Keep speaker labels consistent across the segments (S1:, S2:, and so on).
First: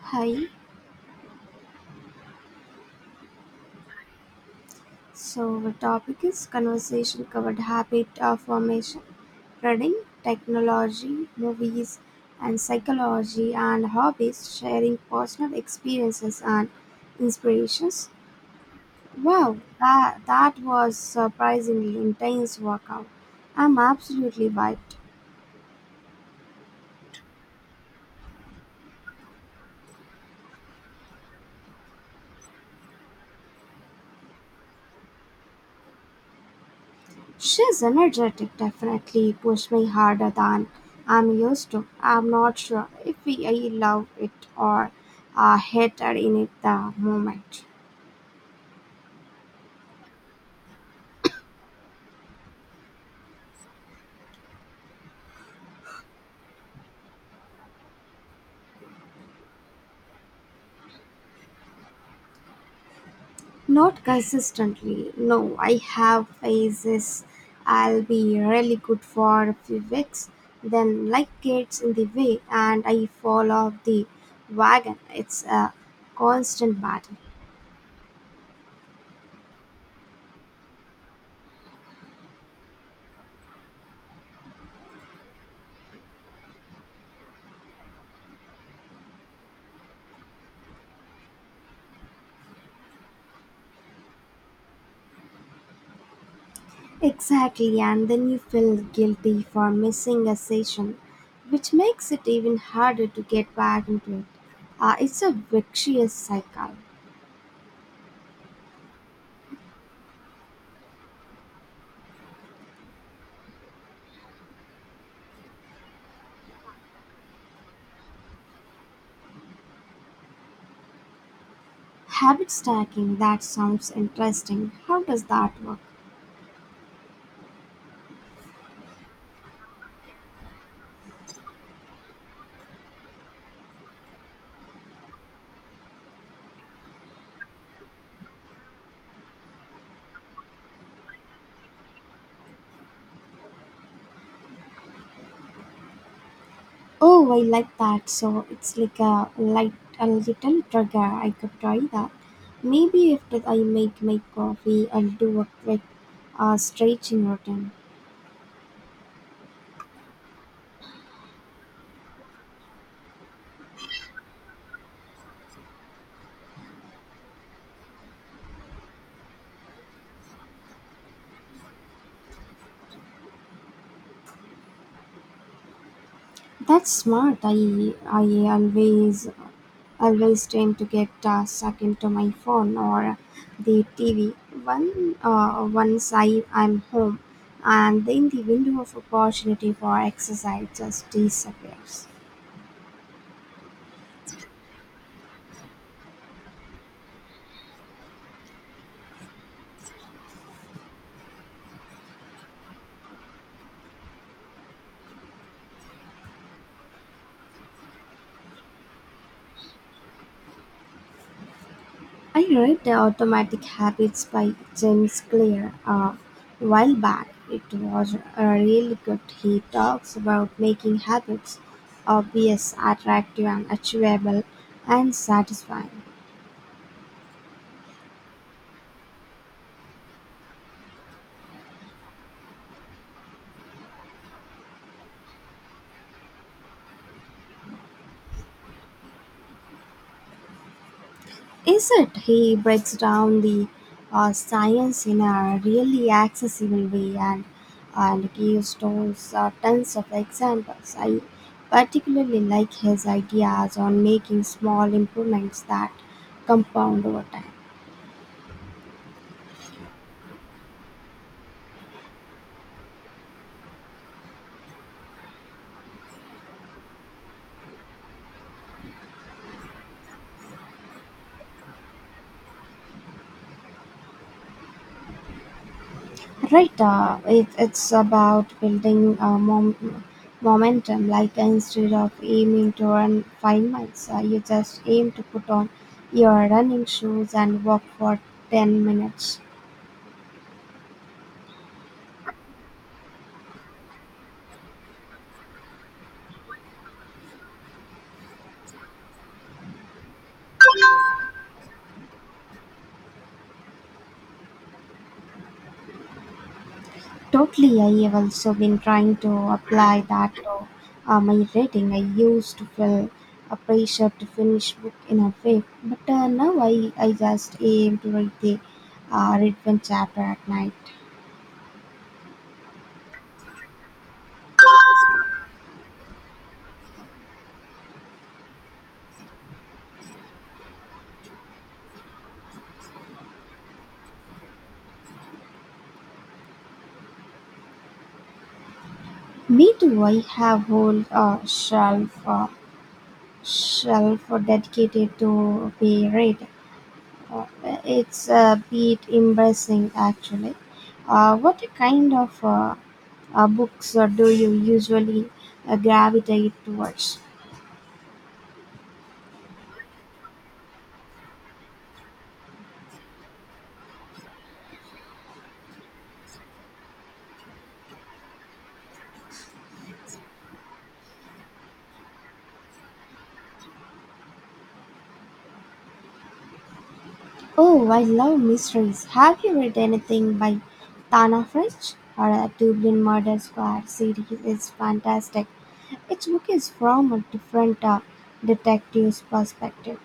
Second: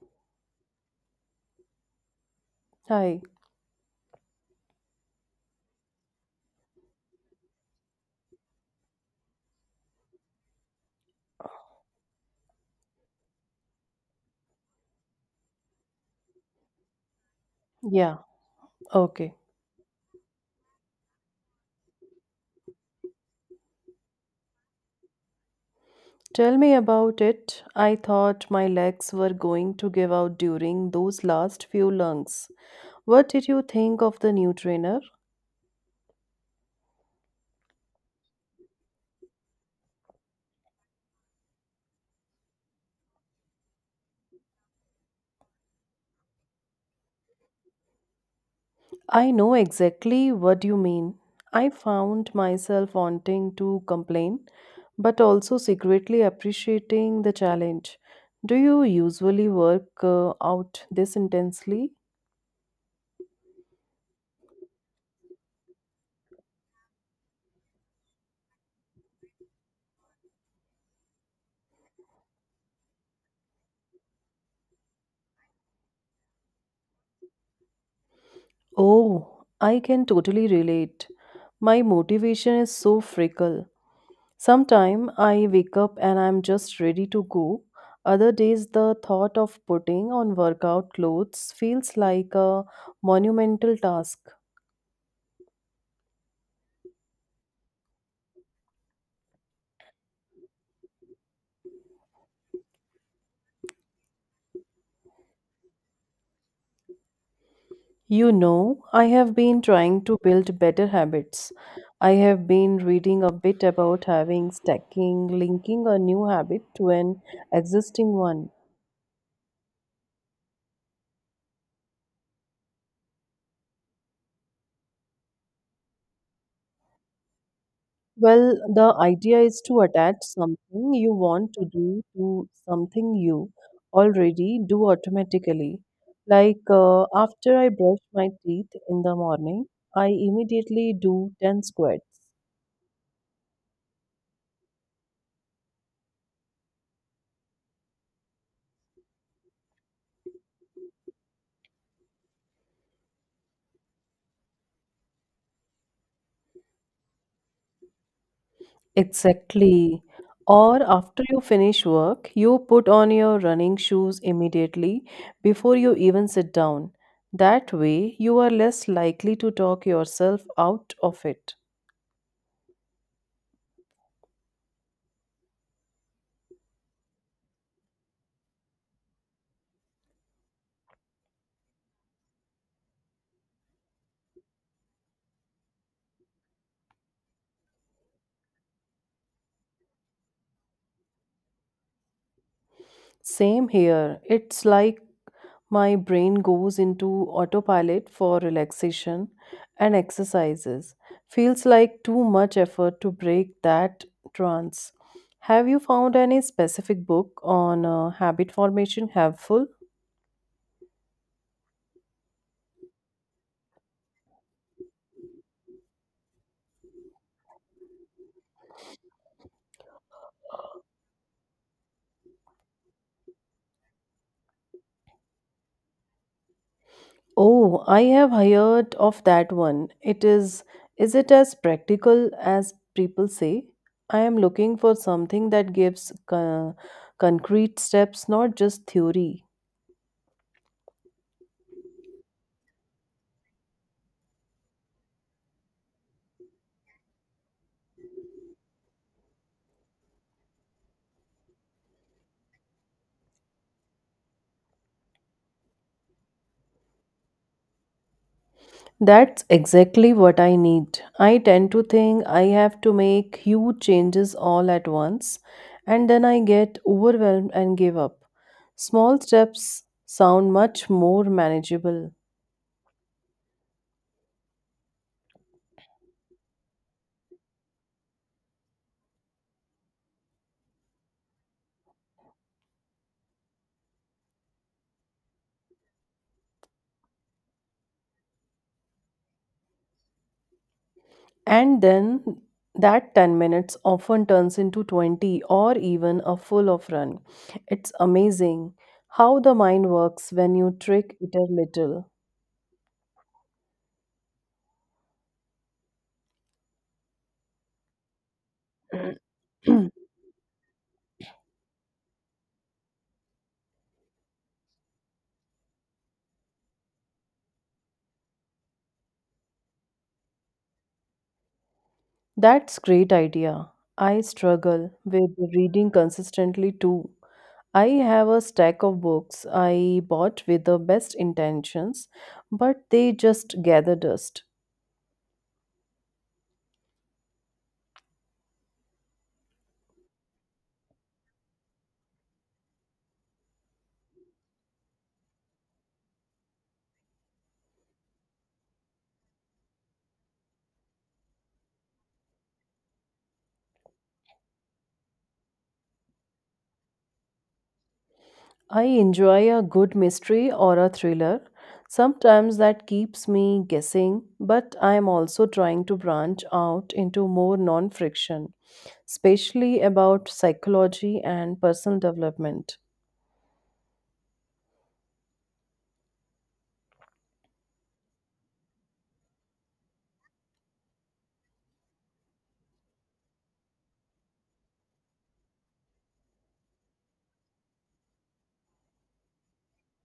S1: Hi,
S2: Hi.
S1: so the topic is conversation covered habit of formation, reading, technology, movies, and psychology and hobbies, sharing personal experiences and inspirations.
S2: Yeah, okay.
S1: Wow, that was surprisingly intense workout. I'm absolutely wiped.
S2: Tell me about it. I thought my legs were going to give out during those last few lungs. What did you think of the new trainer?
S1: She's energetic, definitely pushed me harder than I'm used to. I'm not sure if we, I love it or hated in it the moment.
S2: I know exactly what you mean. I found myself wanting to complain, but also secretly appreciating the challenge. Do you usually work out this intensely?
S1: Not consistently. No, I have phases. I'll be really good for a few weeks, then life gets in the way and I fall off the wagon. It's a constant battle.
S2: Oh, I can totally relate. My motivation is so fickle. Sometime I wake up and I'm just ready to go. Other days, the thought of putting on workout clothes feels like a monumental task.
S1: Exactly, and then you feel guilty for missing a session, which makes it even harder to get back into it. It's a vicious cycle.
S2: You know, I have been trying to build better habits. I have been reading a bit about having stacking, linking a new habit to an existing one.
S1: Habit stacking, that sounds interesting. How does that work?
S2: Well, the idea is to attach something you want to do to something you already do automatically. Like after I brush my teeth in the morning, I immediately do 10 squats.
S1: Oh, I like that. So it's like a light, a little trigger. I could try that. Maybe after I make my coffee, I'll do a quick stretching routine.
S2: Exactly. Or after you finish work, you put on your running shoes immediately before you even sit down. That way, you are less likely to talk yourself out of it.
S1: That's smart. I I always always tend to get sucked into my phone or the TV. Once I'm home, and then the window of opportunity for exercise just disappears.
S2: Same here. It's like my brain goes into autopilot for relaxation and exercises. Feels like too much effort to break that trance. Have you found any specific book on habit formation helpful?
S1: I read The Automatic Habits by James Clear a while back. It was a really good. He talks about making habits obvious, attractive, and achievable and satisfying.
S2: Oh, I have heard of that one. It is it as practical as people say? I am looking for something that gives concrete steps, not just theory.
S1: Is it? He breaks down the science in a really accessible way and gives tons of examples. I particularly like his ideas on making small improvements that compound over time.
S2: That's exactly what I need. I tend to think I have to make huge changes all at once, and then I get overwhelmed and give up. Small steps sound much more manageable.
S1: Right, it's about building momentum, like instead of aiming to run 5 miles, you just aim to put on your running shoes and walk for 10 minutes.
S2: And then that 10 minutes often turns into 20 or even a full of run. It's amazing how the mind works when you trick it a little.
S1: Totally, I have also been trying to apply that to my reading. I used to feel a pressure to finish book in a way, but now I just aim to read the read one chapter at night.
S2: That's great idea. I struggle with reading consistently too. I have a stack of books I bought with the best intentions, but they just gather dust.
S1: Me too. I have whole shelf dedicated to be read. Uh, It's a bit embarrassing actually. What kind of books do you usually gravitate towards?
S2: I enjoy a good mystery or a thriller. Sometimes that keeps me guessing, but I am also trying to branch out into more non friction, especially about psychology and personal development.
S1: Oh, I love mysteries. Have you read anything by Tana French or a Dublin Murder Squad series? Is fantastic. Each book is from a different detective's perspective.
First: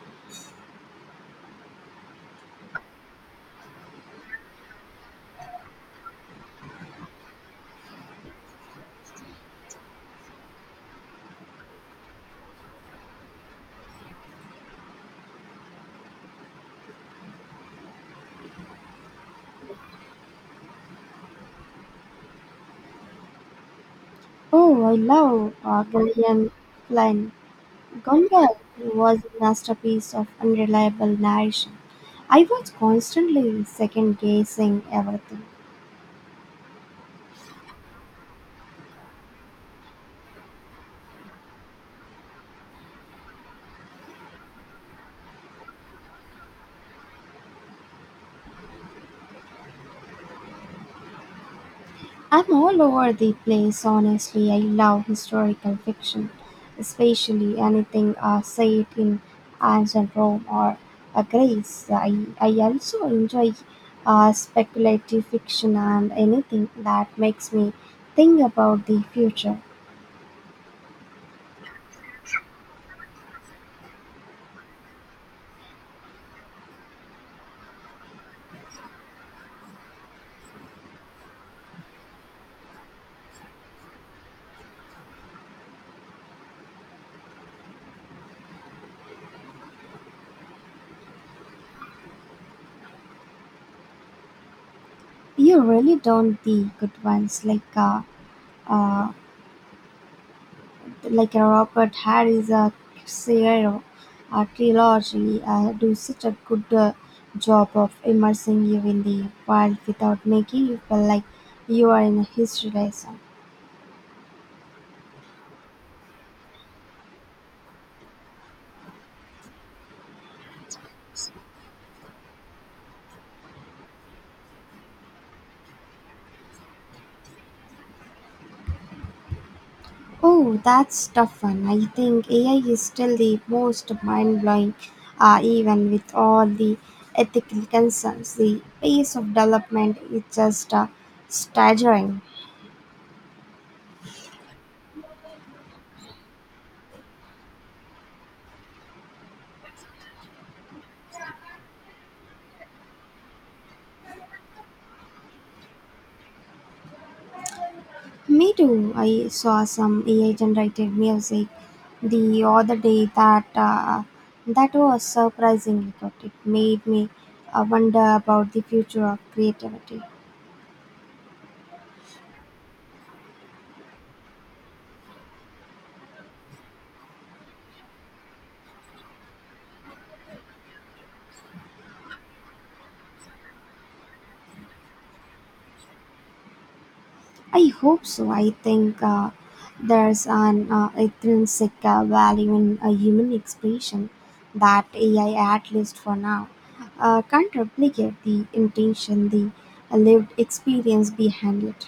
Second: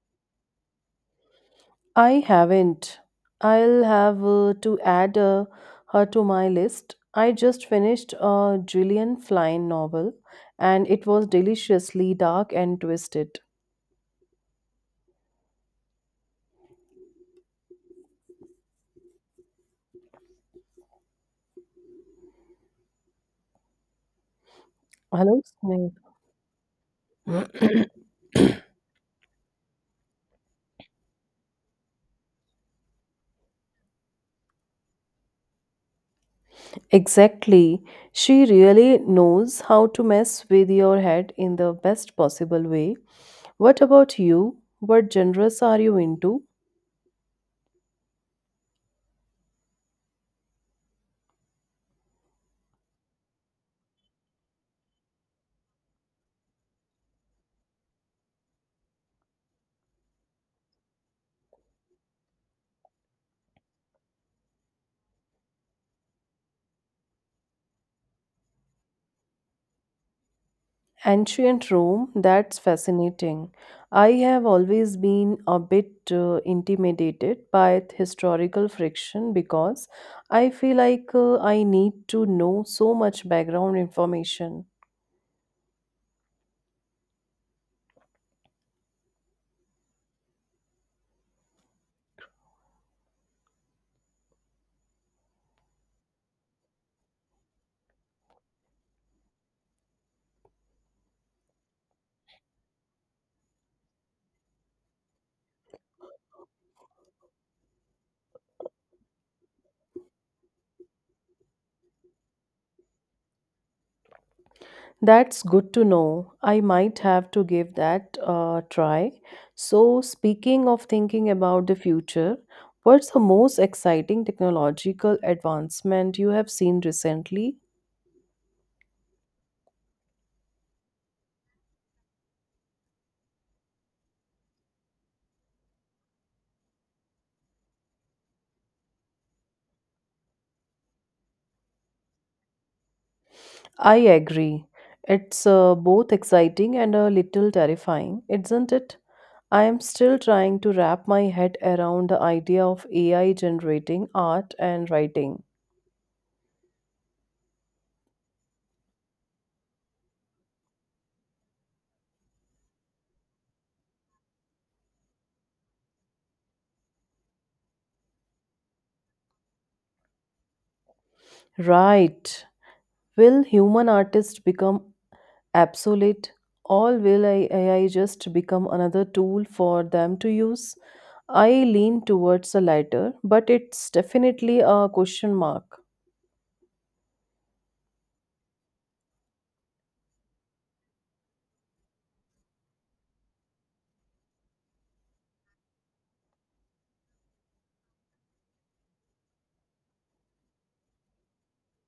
S2: I haven't. I'll have to add her to my list. I just finished a Gillian Flynn novel and it was deliciously dark and twisted.
S1: Oh, I
S2: Hello,
S1: love
S2: Sneh.
S1: Gillian Flynn. Gumball was a masterpiece of unreliable narration. I was constantly second guessing everything.
S2: Exactly. She really knows how to mess with your head in the best possible way. What about you? What genres are you into?
S1: I'm all over the place, honestly. I love historical fiction, especially anything set in ancient Rome or Greece. I also enjoy speculative fiction and anything that makes me think about the future.
S2: Ancient Rome, that's fascinating. I have always been a bit intimidated by historical friction because I feel like I need to know so much background information.
S1: You really don't the good ones uh, like a Robert Harris, a Cicero, a trilogy do such a good job of immersing you in the world without making you feel like you are in a history lesson.
S2: That's good to know. I might have to give that a try. So, speaking of thinking about the future, what's the most exciting technological advancement you have seen recently?
S1: Oh, that's tough one. I think AI is still the most mind blowing, even with all the ethical concerns. The pace of development is just staggering.
S2: I agree. It's both exciting and a little terrifying, isn't it? I am still trying to wrap my head around the idea of AI generating art and writing.
S1: Me too. I saw some AI generated music the other day that was surprisingly good. It made me wonder about the future of creativity.
S2: Right. Will human artists become absolute, all will AI just become another tool for them to use? I lean towards the latter, but it's definitely a question mark.
S1: I hope so. I think there's an intrinsic value in a human expression that AI, at least for now, can't replicate the intention, the lived experience behind it.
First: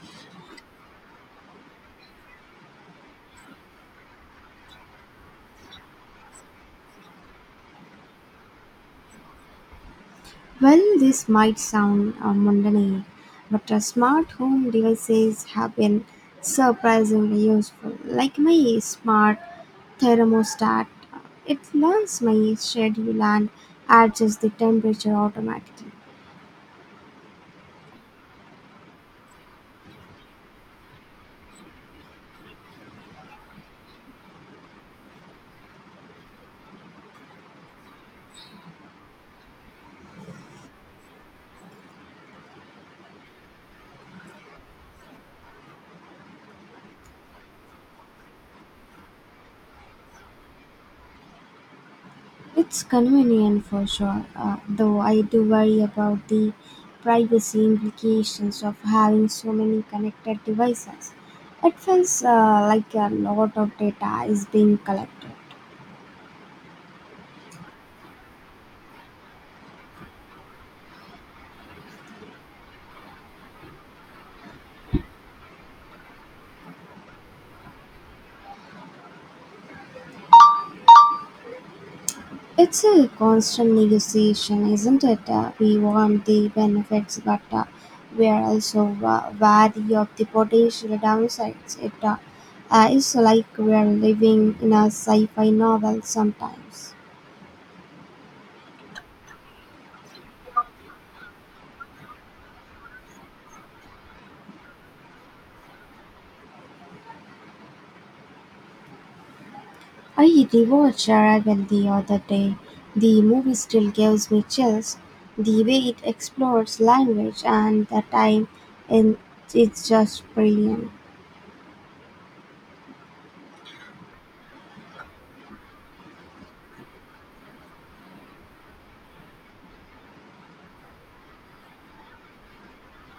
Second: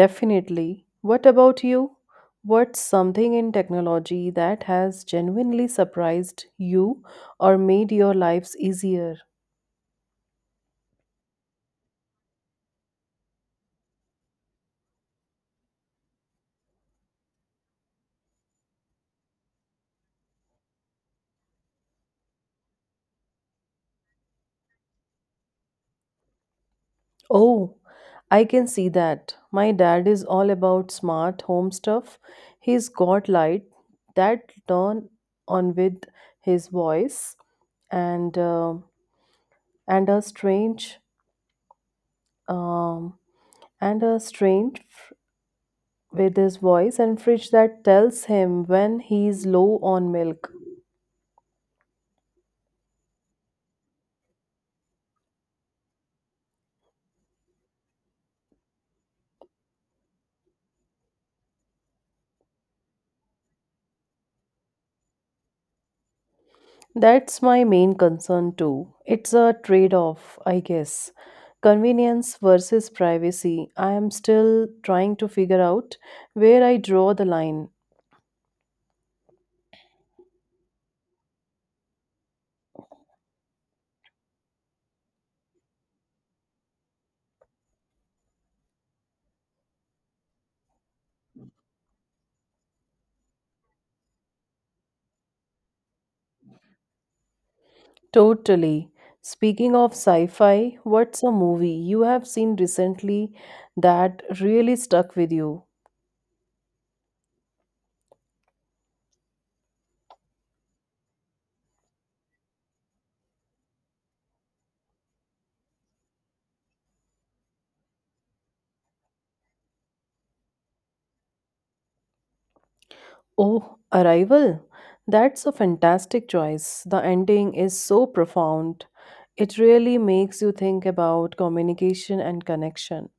S2: Definitely. What about you? What's something in technology that has genuinely surprised you or made your lives easier?
S1: Well, this might sound mundane, but smart home devices have been surprisingly useful. Like my smart thermostat, it learns my schedule and adjusts the temperature automatically.
S2: Oh, I can see that. My dad is all about smart home stuff. He's got light that turn on with his voice and uh, and a strange um, and a strange f- with his voice and fridge that tells him when he's low on milk.
S1: It's convenient for sure, though I do worry about the privacy implications of having so many connected devices. It feels like a lot of data is being collected.
S2: That's my main concern too. It's a trade off, I guess. Convenience versus privacy. I am still trying to figure out where I draw the line.
S1: It's a constant negotiation, isn't it? We want the benefits, but we are also wary of the potential downsides. It is like we are living in a sci-fi novel sometimes.
S2: Totally. Speaking of sci fi, what's a movie you have seen recently that really stuck with you?
S1: I rewatched Arrival the other day. The movie still gives me chills. The way it explores language and the time, and it's just brilliant.
S2: Oh, Arrival. That's a fantastic choice. The ending is so profound. It really makes you think about communication and connection.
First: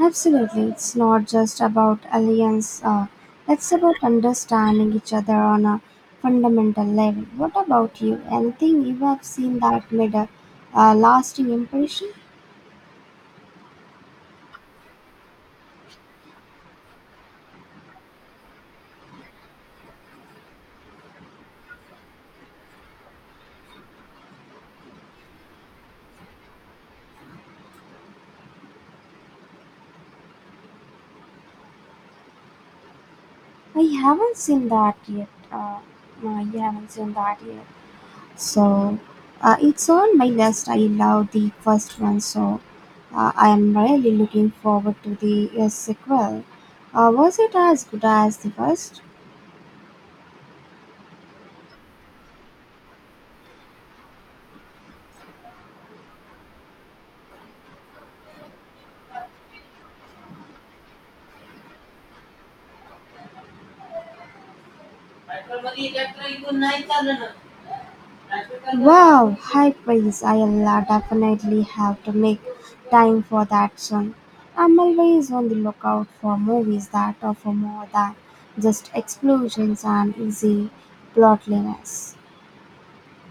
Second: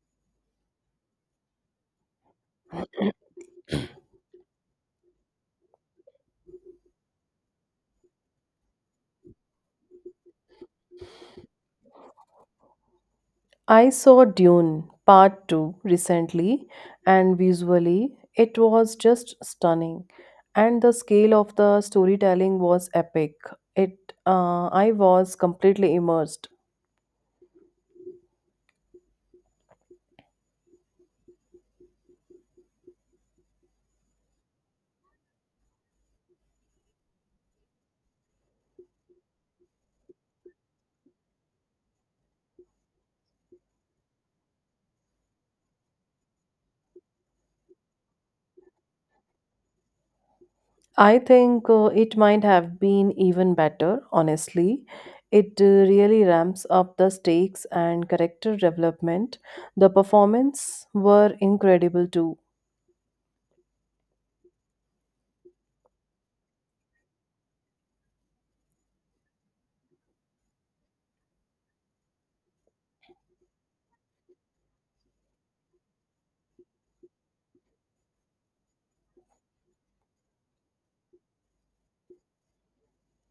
S1: Absolutely, it's not just about aliens. It's about understanding each other on a fundamental level. What about you? Anything you have seen that made a, lasting impression?
S2: I saw Dune Part 2 recently, and visually, it was just stunning. And the scale of the storytelling was epic. It, I was completely immersed.
S1: I haven't seen that yet. No, you haven't seen that yet. So, it's on my list. I love the first one, so I am really looking forward to the sequel. Was it as good as the first?
S2: I think it might have been even better, honestly. It really ramps up the stakes and character development. The performance were incredible too.
S1: Wow, high praise. I'll definitely have to make time for that soon. I'm always on the lookout for movies that offer more than just explosions and easy plotliness.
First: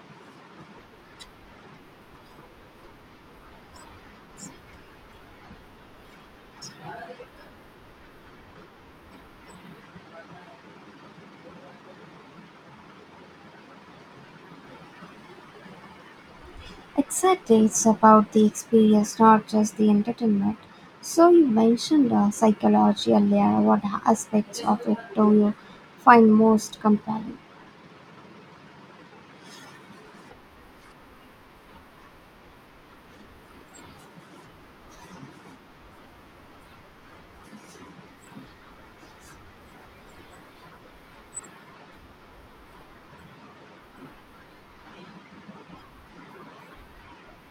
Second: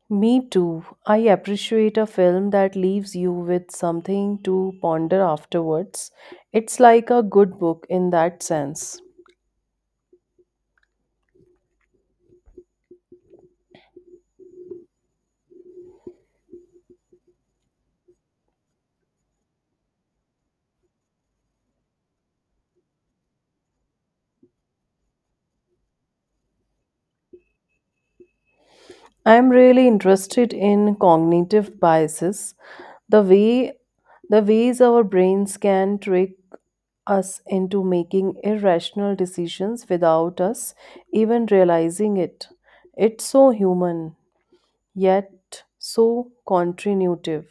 S2: Me too. I appreciate a film that leaves you with something to ponder afterwards. It's like a good book in that sense.
S1: Exactly, it's about the experience, not just the entertainment. So, you mentioned psychology earlier. What aspects of it do you find most compelling?
S2: I'm really interested in cognitive biases, the way the ways our brains can trick us into making irrational decisions without us even realizing it. It's so human, yet so contributive.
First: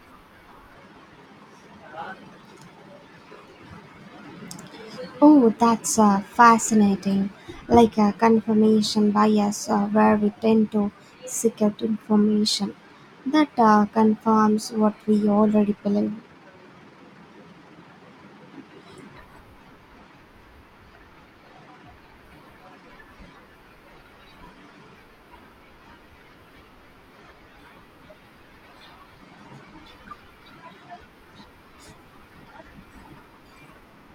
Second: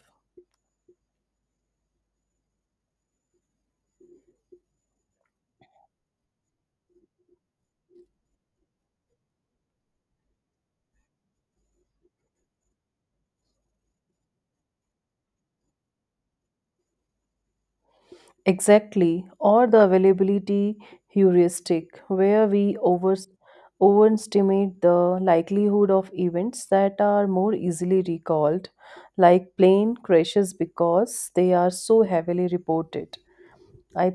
S1: Oh, that's fascinating. Like a confirmation bias, where we tend to seek out information that confirms what we already believe.
S2: Exactly, or the availability heuristic, where we overestimate the likelihood of events that are more easily recalled, like plane crashes because they are so heavily reported. I